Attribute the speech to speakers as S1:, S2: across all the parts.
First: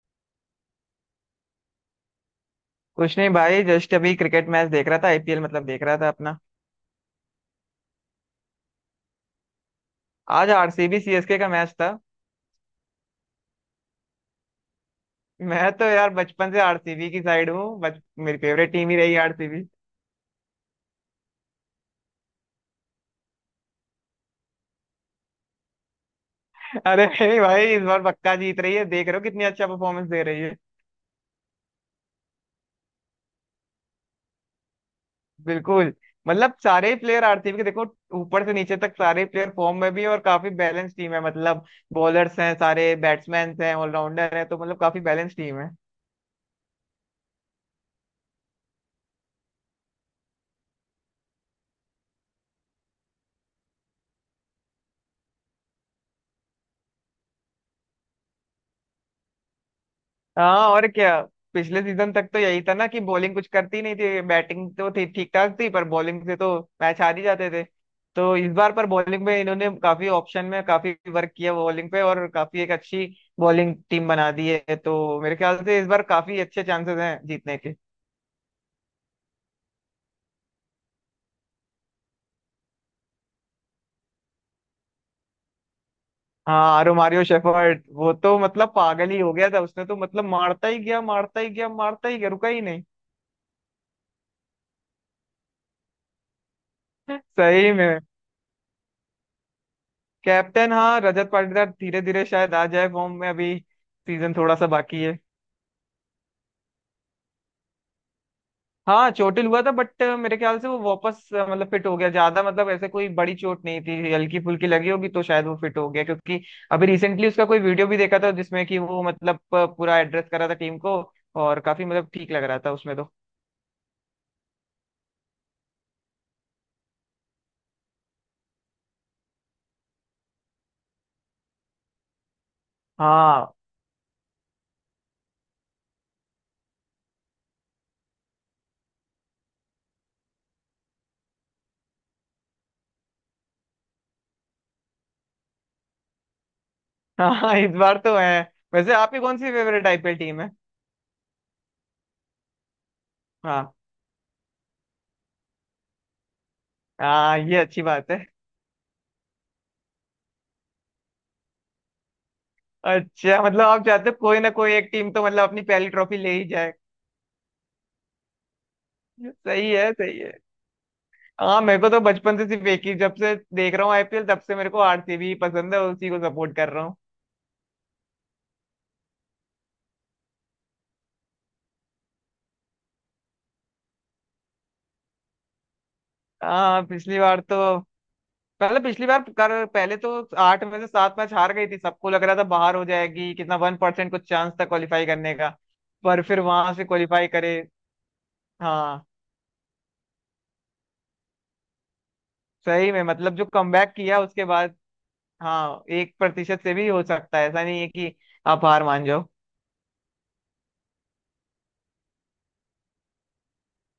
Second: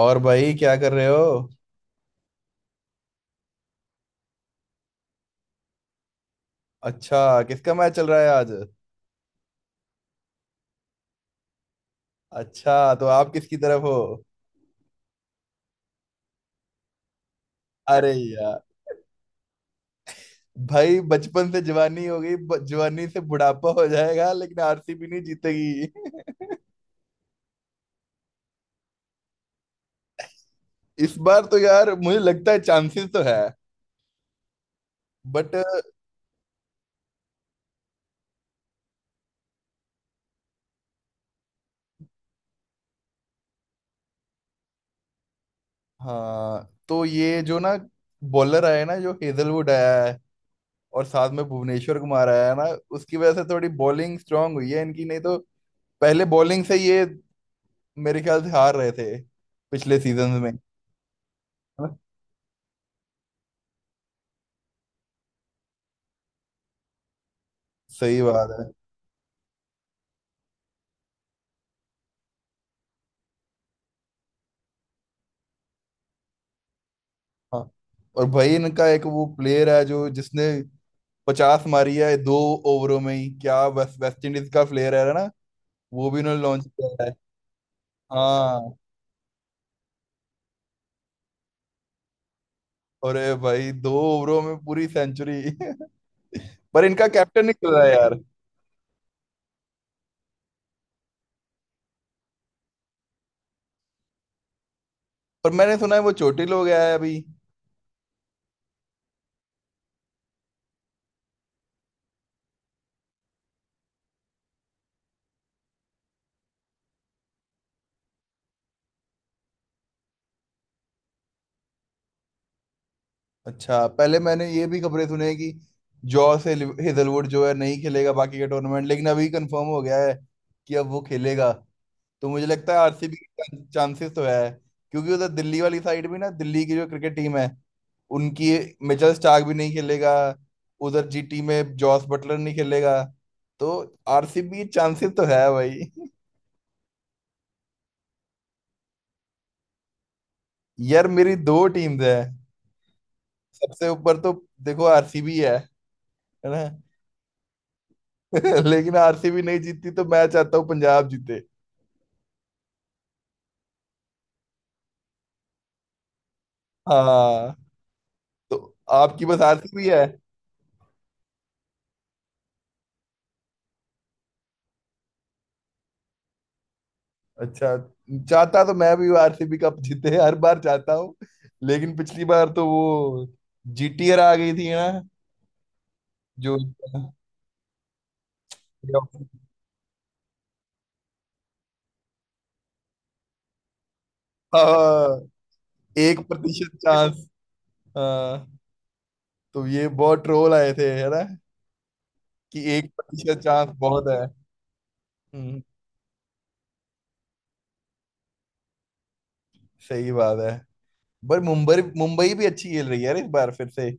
S1: और भाई क्या कर रहे हो।
S2: कुछ नहीं भाई, जस्ट अभी क्रिकेट मैच देख रहा था। आईपीएल मतलब देख रहा था अपना।
S1: अच्छा, किसका मैच चल रहा है आज?
S2: आज आरसीबी सीएसके का मैच था।
S1: अच्छा, तो आप किसकी तरफ हो?
S2: मैं तो यार बचपन से आरसीबी की साइड हूँ। बच
S1: अरे
S2: मेरी
S1: यार।
S2: फेवरेट टीम ही रही आरसीबी।
S1: भाई बचपन से जवानी हो गई, जवानी से बुढ़ापा हो जाएगा, लेकिन आरसीबी नहीं जीतेगी।
S2: अरे नहीं भाई, इस बार पक्का जीत रही है, देख रहे हो कितनी अच्छा परफॉर्मेंस दे रही है।
S1: इस बार तो यार मुझे लगता है चांसेस तो है, बट।
S2: बिल्कुल। मतलब सारे प्लेयर आरसीबी के देखो, ऊपर से नीचे तक सारे प्लेयर फॉर्म में भी हैं और काफी बैलेंस टीम है। मतलब बॉलर्स हैं, सारे बैट्समैन हैं, ऑलराउंडर हैं, तो मतलब काफी बैलेंस टीम है।
S1: हाँ, तो ये जो ना बॉलर आया है ना, जो हेजलवुड आया है, और साथ में भुवनेश्वर कुमार आया है ना, उसकी वजह से थोड़ी बॉलिंग स्ट्रांग हुई है इनकी, नहीं तो पहले बॉलिंग से ये मेरे ख्याल से हार रहे थे पिछले सीजन में।
S2: हाँ, और क्या। पिछले
S1: है ना?
S2: सीजन तक तो यही था ना कि बॉलिंग कुछ करती नहीं थी, बैटिंग तो थी ठीक ठाक थी, पर बॉलिंग से तो मैच हार ही जाते थे।
S1: सही
S2: तो
S1: बात
S2: इस
S1: है।
S2: बार पर बॉलिंग में इन्होंने काफी ऑप्शन में काफी वर्क किया बॉलिंग पे, और काफी एक अच्छी बॉलिंग टीम बना दी है, तो मेरे ख्याल से इस बार काफी अच्छे चांसेस हैं जीतने
S1: हाँ,
S2: के।
S1: और भाई इनका एक वो प्लेयर है जो जिसने 50 मारी है 2 ओवरों में ही, क्या वेस्ट वेस्ट इंडीज का प्लेयर है ना, वो भी इन्होंने लॉन्च
S2: हाँ,
S1: किया है।
S2: रोमारियो शेफर्ड, वो तो
S1: हाँ,
S2: मतलब पागल ही हो गया था। उसने तो मतलब मारता ही गया, मारता ही गया, मारता ही गया, रुका ही नहीं।
S1: अरे भाई 2 ओवरों में पूरी सेंचुरी। पर इनका कैप्टन निकल
S2: सही
S1: रहा
S2: में।
S1: है यार।
S2: कैप्टन, हाँ रजत पाटीदार, धीरे धीरे शायद आ जाए फॉर्म में। अभी सीजन थोड़ा सा बाकी है।
S1: पर मैंने सुना है वो चोटिल हो गया है अभी।
S2: हाँ चोटिल हुआ था, बट मेरे ख्याल से वो वापस मतलब फिट हो गया ज्यादा। मतलब ऐसे कोई बड़ी चोट नहीं थी, हल्की फुल्की लगी होगी, तो शायद वो फिट हो गया, क्योंकि अभी रिसेंटली उसका कोई वीडियो भी देखा था, जिसमें कि वो मतलब पूरा एड्रेस करा था टीम को, और काफी मतलब ठीक लग रहा था उसमें तो।
S1: अच्छा, पहले मैंने ये भी खबरें सुने हैं कि जॉस हिजलवुड जो है नहीं खेलेगा बाकी के टूर्नामेंट, लेकिन अभी कंफर्म हो गया है कि अब वो खेलेगा। तो मुझे लगता है आरसीबी
S2: हाँ।
S1: के चांसेस तो है, क्योंकि उधर दिल्ली वाली साइड भी ना, दिल्ली की जो क्रिकेट टीम है उनकी, मिचेल स्टार्क भी नहीं खेलेगा। उधर जीटी में जॉस बटलर नहीं खेलेगा। तो आरसीबी चांसेस तो है भाई।
S2: हाँ इस बार तो है। वैसे आपकी कौन सी फेवरेट आईपीएल टीम है?
S1: यार मेरी दो टीम्स है।
S2: हाँ,
S1: सबसे ऊपर तो देखो आरसीबी है ना।
S2: हाँ, ये अच्छी बात है।
S1: लेकिन आरसीबी नहीं जीतती तो मैं चाहता हूँ पंजाब जीते।
S2: अच्छा, मतलब आप चाहते हो कोई ना कोई एक टीम तो मतलब अपनी पहली ट्रॉफी ले ही जाए।
S1: हाँ, तो आपकी बस
S2: सही
S1: आरसीबी
S2: है,
S1: है।
S2: सही है। हाँ मेरे को तो बचपन से सिर्फ एक ही, जब से देख रहा हूँ आईपीएल तब से मेरे को आरसीबी पसंद है, उसी को सपोर्ट कर रहा हूँ।
S1: अच्छा, चाहता तो मैं भी आरसीबी कप जीते हर बार चाहता हूँ, लेकिन पिछली बार तो वो जीटीआर आ गई थी ना, जो।
S2: हाँ पिछली बार तो पहले, पिछली बार कर पहले तो 8 में से 7 मैच हार गई थी, सबको लग रहा था बाहर हो जाएगी, कितना 1% कुछ चांस था क्वालिफाई
S1: हाँ,
S2: करने का।
S1: एक
S2: पर फिर वहां
S1: प्रतिशत
S2: से
S1: चांस।
S2: क्वालिफाई करे।
S1: हाँ,
S2: हाँ।
S1: तो ये बहुत ट्रोल आए थे है ना, कि एक
S2: सही में मतलब
S1: प्रतिशत
S2: जो
S1: चांस
S2: कमबैक
S1: बहुत है।
S2: किया उसके बाद।
S1: हम्म,
S2: हाँ, 1% से भी हो सकता है, ऐसा नहीं है कि आप हार मान जाओ।
S1: सही बात है। पर मुंबई मुंबई भी अच्छी खेल रही है यार इस बार फिर से,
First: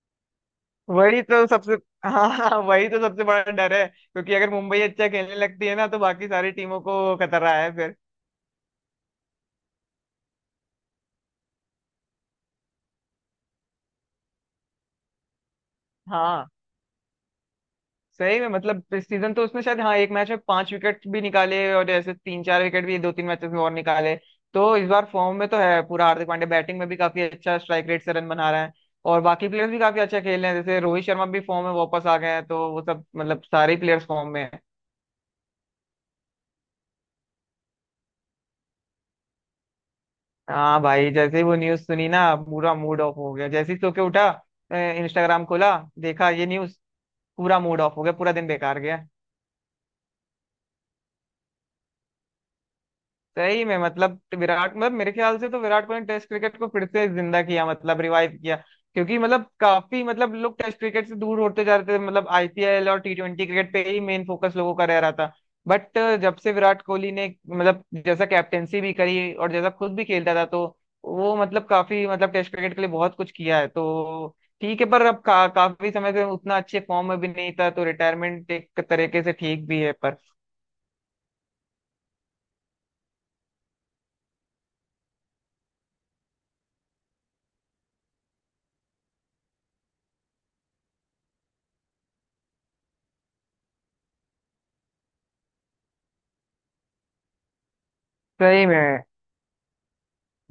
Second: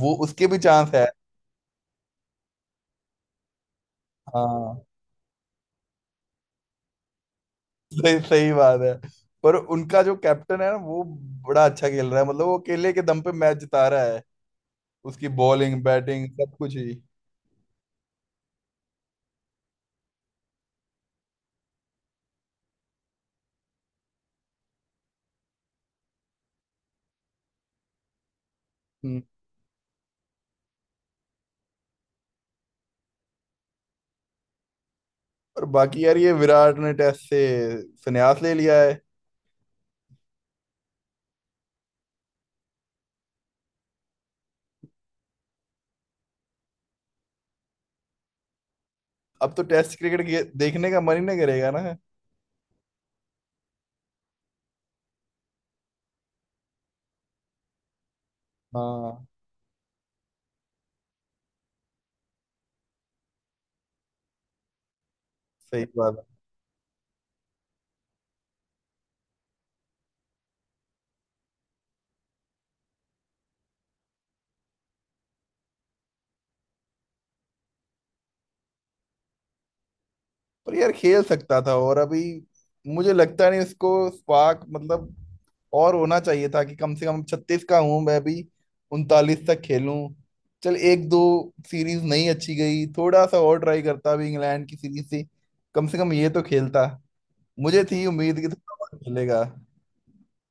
S1: वो उसके भी चांस है।
S2: वही तो सबसे, हाँ हाँ, वही तो सबसे बड़ा डर है, क्योंकि अगर
S1: हाँ,
S2: मुंबई अच्छा खेलने लगती है ना, तो बाकी सारी टीमों को खतरा है फिर।
S1: सही सही बात है। पर उनका जो कैप्टन है ना, वो बड़ा अच्छा खेल रहा है, मतलब वो अकेले के दम पे मैच जिता रहा है। उसकी बॉलिंग बैटिंग
S2: हाँ।
S1: सब कुछ ही।
S2: सही में मतलब इस सीजन तो उसने शायद, हाँ, एक मैच में 5 विकेट भी निकाले, और ऐसे 3 4 विकेट भी 2 3 मैचेस में और निकाले। तो इस बार फॉर्म में तो है पूरा हार्दिक पांड्या। बैटिंग में भी काफी अच्छा स्ट्राइक रेट से रन बना रहा है।
S1: हम्म,
S2: और बाकी प्लेयर्स भी काफी अच्छा खेल रहे हैं, जैसे रोहित शर्मा भी फॉर्म में वापस आ गए हैं, तो वो सब मतलब सारे प्लेयर्स फॉर्म में है।
S1: और बाकी यार ये विराट ने टेस्ट से संन्यास ले लिया है।
S2: हाँ भाई, जैसे ही वो न्यूज सुनी ना, पूरा मूड ऑफ हो गया। जैसे ही सो के उठा, इंस्टाग्राम खोला, देखा ये न्यूज, पूरा मूड ऑफ हो गया, पूरा दिन बेकार गया।
S1: अब तो टेस्ट क्रिकेट देखने का मन ही नहीं करेगा ना।
S2: सही में मतलब विराट, मतलब मेरे ख्याल से तो विराट कोहली ने टेस्ट क्रिकेट को फिर से जिंदा किया, मतलब रिवाइव किया, क्योंकि
S1: हाँ,
S2: मतलब काफी मतलब लोग टेस्ट क्रिकेट से दूर होते जा रहे थे। मतलब आईपीएल और T20 क्रिकेट पे ही मेन फोकस लोगों का रह रहा था।
S1: सही
S2: बट
S1: बात।
S2: जब से विराट कोहली ने मतलब जैसा कैप्टेंसी भी करी और जैसा खुद भी खेलता था, तो वो मतलब काफी मतलब टेस्ट क्रिकेट के लिए बहुत कुछ किया है, तो ठीक है। पर काफी समय से उतना अच्छे फॉर्म में भी नहीं था, तो रिटायरमेंट एक तरीके से ठीक भी है। पर
S1: पर यार खेल सकता था, और अभी मुझे लगता नहीं उसको स्पार्क, मतलब और होना चाहिए था कि कम से कम 36 का हूं, मैं भी 39 तक खेलूं। चल, एक दो सीरीज नहीं अच्छी गई, थोड़ा सा और ट्राई करता भी, इंग्लैंड की सीरीज से कम ये तो खेलता। मुझे थी उम्मीद कि
S2: सही
S1: थोड़ा
S2: में,
S1: बहुत खेलेगा।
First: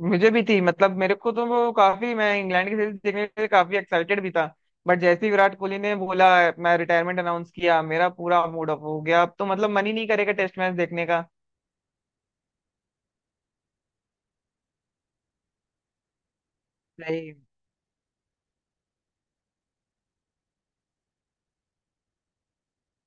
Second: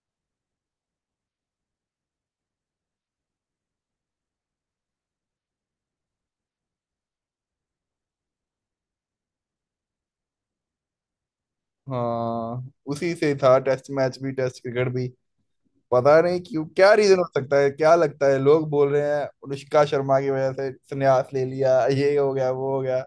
S2: मुझे भी थी। मतलब मेरे को तो वो काफी, मैं इंग्लैंड की सीरीज देखने के लिए काफी एक्साइटेड भी था, बट जैसे ही विराट कोहली ने बोला, मैं रिटायरमेंट अनाउंस किया, मेरा पूरा मूड ऑफ हो गया। अब तो मतलब मन ही नहीं करेगा टेस्ट मैच देखने का।
S1: हाँ, उसी से था टेस्ट मैच भी, टेस्ट क्रिकेट भी। पता नहीं क्यों, क्या रीजन हो
S2: सही।
S1: सकता है, क्या लगता है, लोग बोल रहे हैं अनुष्का शर्मा की वजह से संन्यास ले लिया, ये हो गया वो हो गया,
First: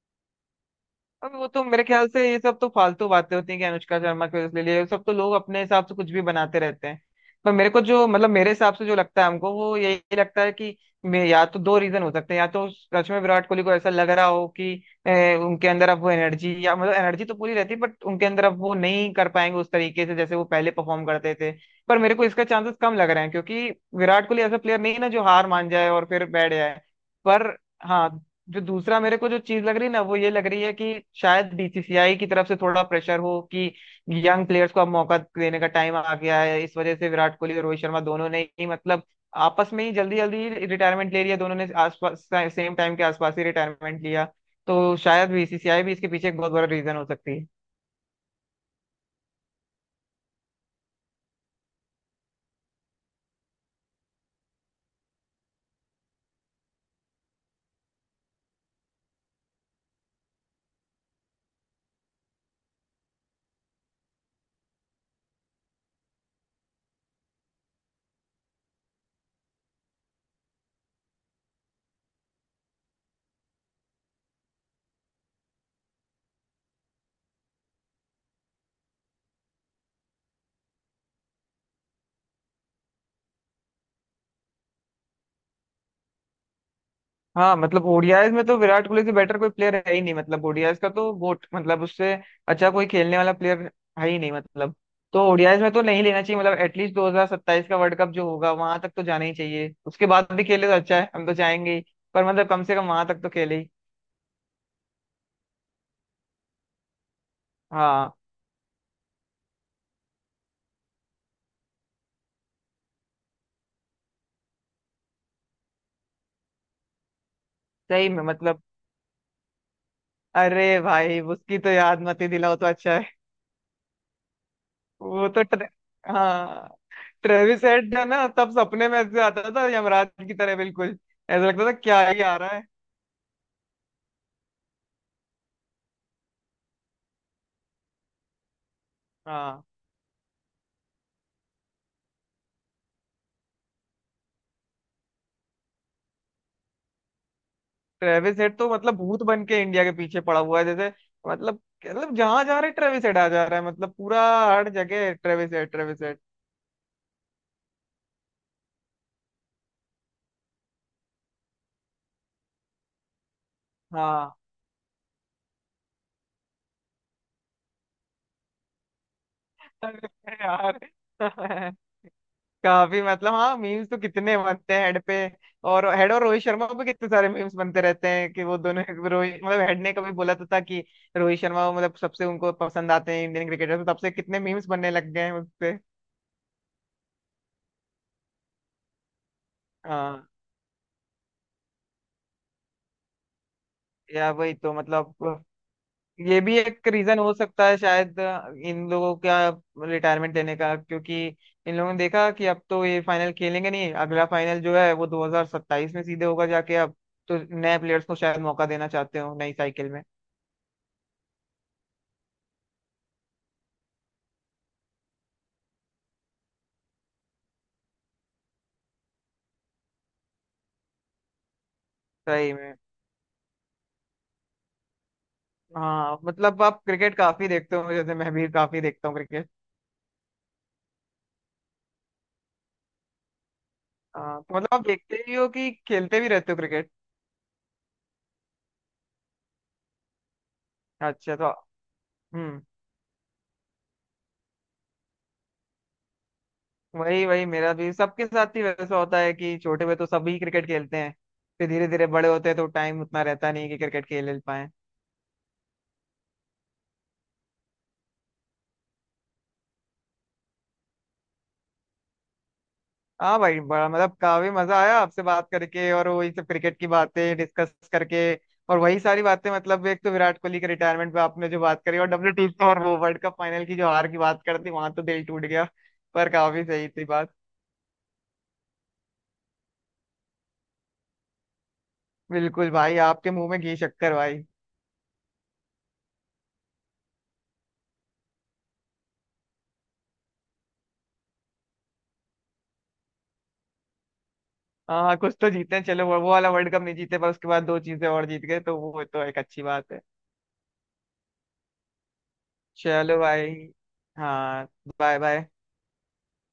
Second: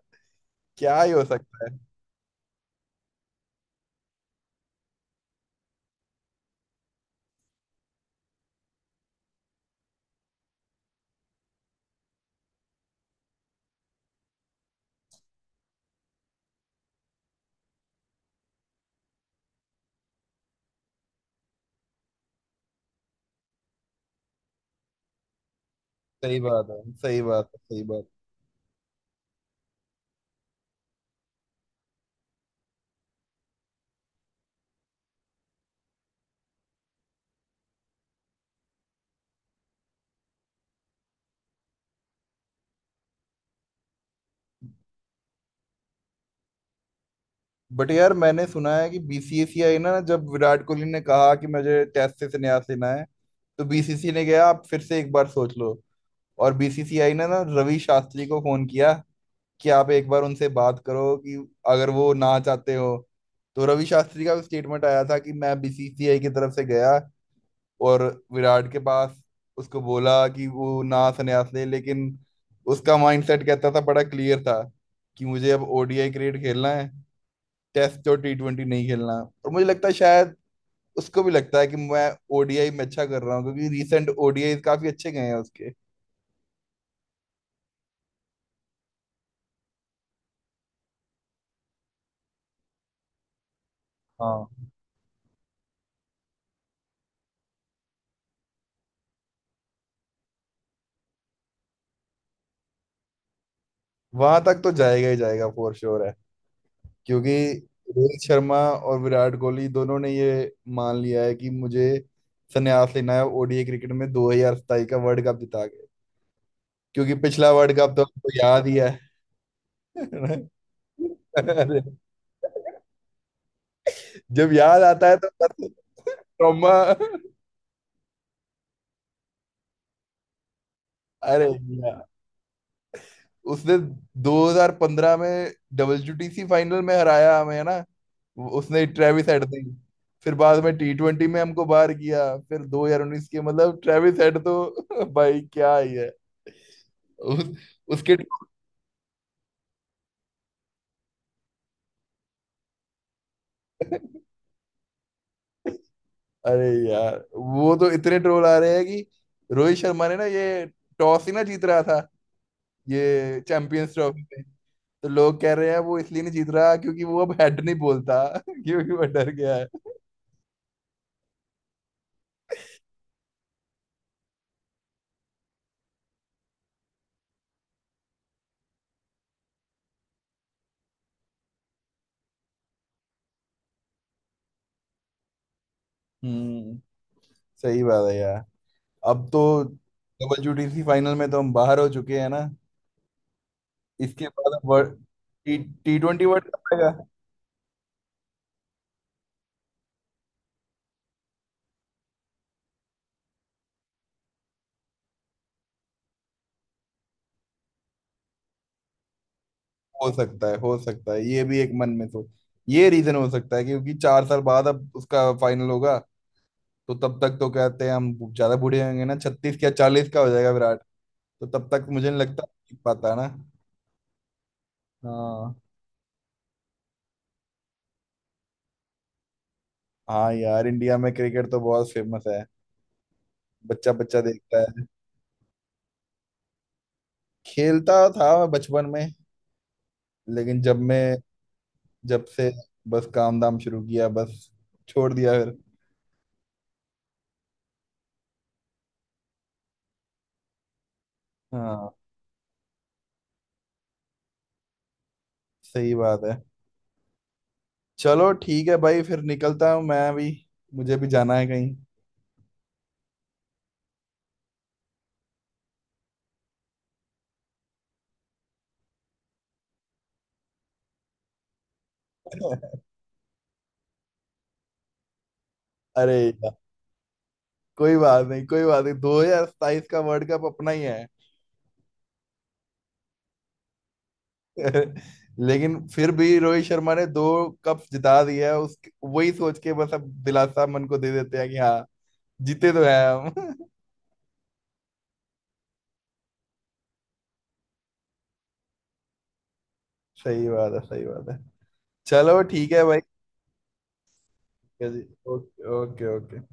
S1: क्या ही हो
S2: अब वो तो
S1: सकता है।
S2: मेरे ख्याल से ये सब तो फालतू बातें होती हैं कि अनुष्का शर्मा के, उसके लिए ये सब तो लोग अपने हिसाब से कुछ भी बनाते रहते हैं। पर मेरे को जो मतलब मेरे हिसाब से जो लगता है, हमको वो यही लगता है कि या तो दो रीजन हो सकते हैं। या तो सच में विराट कोहली को ऐसा लग रहा हो कि उनके अंदर अब वो एनर्जी, या मतलब एनर्जी तो पूरी रहती है, बट उनके अंदर अब वो नहीं कर पाएंगे उस तरीके से जैसे वो पहले परफॉर्म करते थे। पर मेरे को इसका चांसेस कम लग रहे हैं, क्योंकि विराट कोहली ऐसा प्लेयर नहीं है ना, जो हार मान जाए और फिर
S1: सही
S2: बैठ
S1: बात है,
S2: जाए।
S1: सही
S2: पर
S1: बात है, सही बात।
S2: हाँ, जो दूसरा मेरे को जो चीज लग रही है ना, वो ये लग रही है कि शायद बीसीसीआई की तरफ से थोड़ा प्रेशर हो कि यंग प्लेयर्स को अब मौका देने का टाइम आ गया है। इस वजह से विराट कोहली और रोहित शर्मा दोनों ने ही, मतलब आपस में ही जल्दी जल्दी रिटायरमेंट ले लिया दोनों ने, आसपास सेम टाइम के आसपास ही रिटायरमेंट लिया। तो शायद बीसीसीआई भी इसके पीछे एक बहुत बड़ा रीजन हो सकती है।
S1: बट यार, मैंने सुना है कि बीसीसीआई ना, जब विराट कोहली ने कहा कि मुझे टेस्ट से संन्यास लेना है, तो बीसीसीआई ने कहा आप फिर से एक बार सोच लो। और बीसीसीआई ने ना रवि शास्त्री को फोन किया कि आप एक बार उनसे बात करो, कि अगर वो ना चाहते हो तो। रवि शास्त्री का स्टेटमेंट आया था कि मैं बीसीसीआई की तरफ से गया, और विराट के पास, उसको बोला कि वो ना संन्यास ले, लेकिन उसका माइंडसेट कहता था, बड़ा क्लियर था, कि मुझे अब ओडीआई क्रिकेट खेलना है, टेस्ट और टी ट्वेंटी नहीं खेलना। और मुझे लगता है शायद उसको भी लगता है कि मैं ओडीआई में अच्छा कर रहा हूँ, क्योंकि रीसेंट ओडीआई काफी अच्छे गए हैं उसके।
S2: हाँ मतलब ओडीआईज में तो विराट कोहली से बेटर कोई प्लेयर है ही नहीं। मतलब ओडीआईज का तो गोट, मतलब उससे अच्छा कोई खेलने वाला प्लेयर है ही नहीं
S1: हाँ,
S2: मतलब। तो ओडीआईज में तो नहीं लेना चाहिए। मतलब एटलीस्ट 2027 का वर्ल्ड कप जो होगा वहां तक तो जाना ही चाहिए। उसके बाद भी खेले तो अच्छा है, हम तो चाहेंगे ही, पर मतलब कम से कम वहां तक तो खेले ही।
S1: वहां तक तो जाएगा ही जाएगा, फॉर श्योर है। क्योंकि
S2: हाँ
S1: रोहित शर्मा और विराट कोहली दोनों ने ये मान लिया है कि मुझे संन्यास लेना है ओडीआई क्रिकेट में 2027 का वर्ल्ड कप जिता के, क्योंकि पिछला वर्ल्ड कप तो
S2: सही में
S1: हमको
S2: मतलब।
S1: याद ही है।
S2: अरे भाई उसकी तो
S1: अरे,
S2: याद मत ही दिलाओ तो अच्छा है।
S1: जब याद आता है तो
S2: वो तो ट्रे...
S1: बस।
S2: हाँ।
S1: ट्रॉमा।
S2: ट्रेविस हेड है ना, तब सपने में ऐसे आता था यमराज की तरह बिल्कुल।
S1: अरे
S2: ऐसा लगता था क्या
S1: यार,
S2: ही आ रहा है।
S1: उसने 2015 में डब्ल्यूटीसी फाइनल में हराया हमें है ना, उसने ट्रेविस हेड दी।
S2: हाँ।
S1: फिर बाद में टी ट्वेंटी में हमको बाहर किया। फिर 2019 के, मतलब ट्रेविस हेड तो भाई क्या ही है। उस, उसके।
S2: ट्रेविस हेड तो मतलब भूत बन के इंडिया के पीछे पड़ा हुआ है जैसे, मतलब, मतलब जहां जा रहे ट्रेविस हेड आ जा रहा है। मतलब पूरा हर जगह ट्रेविस हेड, ट्रेविस हेड।
S1: अरे यार, वो तो इतने ट्रोल आ रहे हैं कि रोहित शर्मा ने ना ये टॉस ही ना जीत रहा था ये चैंपियंस ट्रॉफी
S2: हाँ।
S1: में, तो लोग कह रहे हैं वो इसलिए नहीं जीत रहा क्योंकि वो अब हेड नहीं बोलता। क्योंकि वो डर गया है।
S2: अरे यार। काफी मतलब, हाँ मीम्स तो कितने बनते हैं हेड पे। और हेड और रोहित शर्मा पे कितने सारे मीम्स बनते रहते हैं कि वो दोनों। रोहित, मतलब हेड ने कभी बोला तो था कि रोहित शर्मा मतलब सबसे उनको पसंद आते हैं इंडियन क्रिकेटर, तो तब से कितने मीम्स बनने लग गए हैं उससे।
S1: हम्म, सही बात है यार। अब तो
S2: हाँ
S1: डब्ल्यूटीसी फाइनल में तो हम बाहर हो चुके हैं ना। इसके
S2: या
S1: बाद
S2: वही
S1: अब
S2: तो
S1: वर्ल्ड
S2: मतलब।
S1: टी, टी ट्वेंटी
S2: ये
S1: वर्ल्ड
S2: भी
S1: कप
S2: एक
S1: आएगा।
S2: रीजन हो सकता है शायद इन लोगों का रिटायरमेंट लेने का। क्योंकि इन लोगों ने देखा कि अब तो ये फाइनल खेलेंगे नहीं, अगला फाइनल जो है वो 2027 में सीधे होगा जाके अब, तो नए प्लेयर्स को शायद मौका देना चाहते हो नई साइकिल में।
S1: हो सकता है, हो सकता है ये भी एक मन में सोच, ये रीजन हो सकता है क्योंकि 4 साल बाद अब उसका फाइनल होगा। तो तब तक तो कहते हैं हम ज्यादा बूढ़े होंगे ना, 36 या 40 का हो जाएगा विराट। तो तब तक मुझे नहीं लगता
S2: सही में।
S1: जीत पाता है ना। हाँ।
S2: हाँ मतलब आप क्रिकेट काफी देखते हो, जैसे मैं भी काफी देखता हूँ क्रिकेट।
S1: हाँ यार, इंडिया में क्रिकेट तो बहुत फेमस है, बच्चा बच्चा
S2: हाँ तो
S1: देखता
S2: मतलब आप
S1: है।
S2: देखते भी हो कि खेलते भी रहते हो क्रिकेट?
S1: खेलता था मैं बचपन में, लेकिन जब मैं,
S2: अच्छा, तो।
S1: जब से
S2: हम्म।
S1: बस काम धाम शुरू किया, बस, छोड़ दिया फिर।
S2: वही वही मेरा भी सबके साथ ही वैसा होता है कि छोटे में तो सभी क्रिकेट खेलते हैं, फिर धीरे
S1: हाँ,
S2: धीरे बड़े होते हैं तो टाइम उतना रहता नहीं कि क्रिकेट खेल पाए।
S1: सही बात है। चलो ठीक है भाई, फिर निकलता हूँ मैं भी, मुझे भी जाना है कहीं।
S2: हाँ भाई, बड़ा मतलब काफी मजा आया आपसे बात करके, और वही सब क्रिकेट की बातें डिस्कस करके, और वही सारी बातें मतलब एक तो विराट कोहली के रिटायरमेंट पे आपने जो बात करी, और डब्ल्यू टी और वो वर्ल्ड कप फाइनल की जो हार की बात करती, वहां तो दिल टूट गया।
S1: अरे
S2: पर
S1: यार,
S2: काफी सही थी बात।
S1: कोई बात नहीं, कोई बात नहीं, 2027 का वर्ल्ड कप अपना ही है।
S2: बिल्कुल भाई, आपके मुंह में घी शक्कर भाई।
S1: लेकिन फिर भी रोहित शर्मा ने दो कप जिता दिया है उस, वही सोच के बस अब दिलासा मन को दे देते हैं कि हाँ, जीते तो है हम।
S2: हाँ, हाँ, कुछ तो जीते हैं, चलो वो वाला वर्ल्ड कप नहीं जीते पर उसके बाद दो चीजें और जीत गए, तो वो तो एक अच्छी बात है।
S1: सही बात है, सही बात है। चलो ठीक है भाई।
S2: चलो भाई। हाँ।
S1: ठीक है जी।
S2: Bye bye.
S1: Okay okay okay.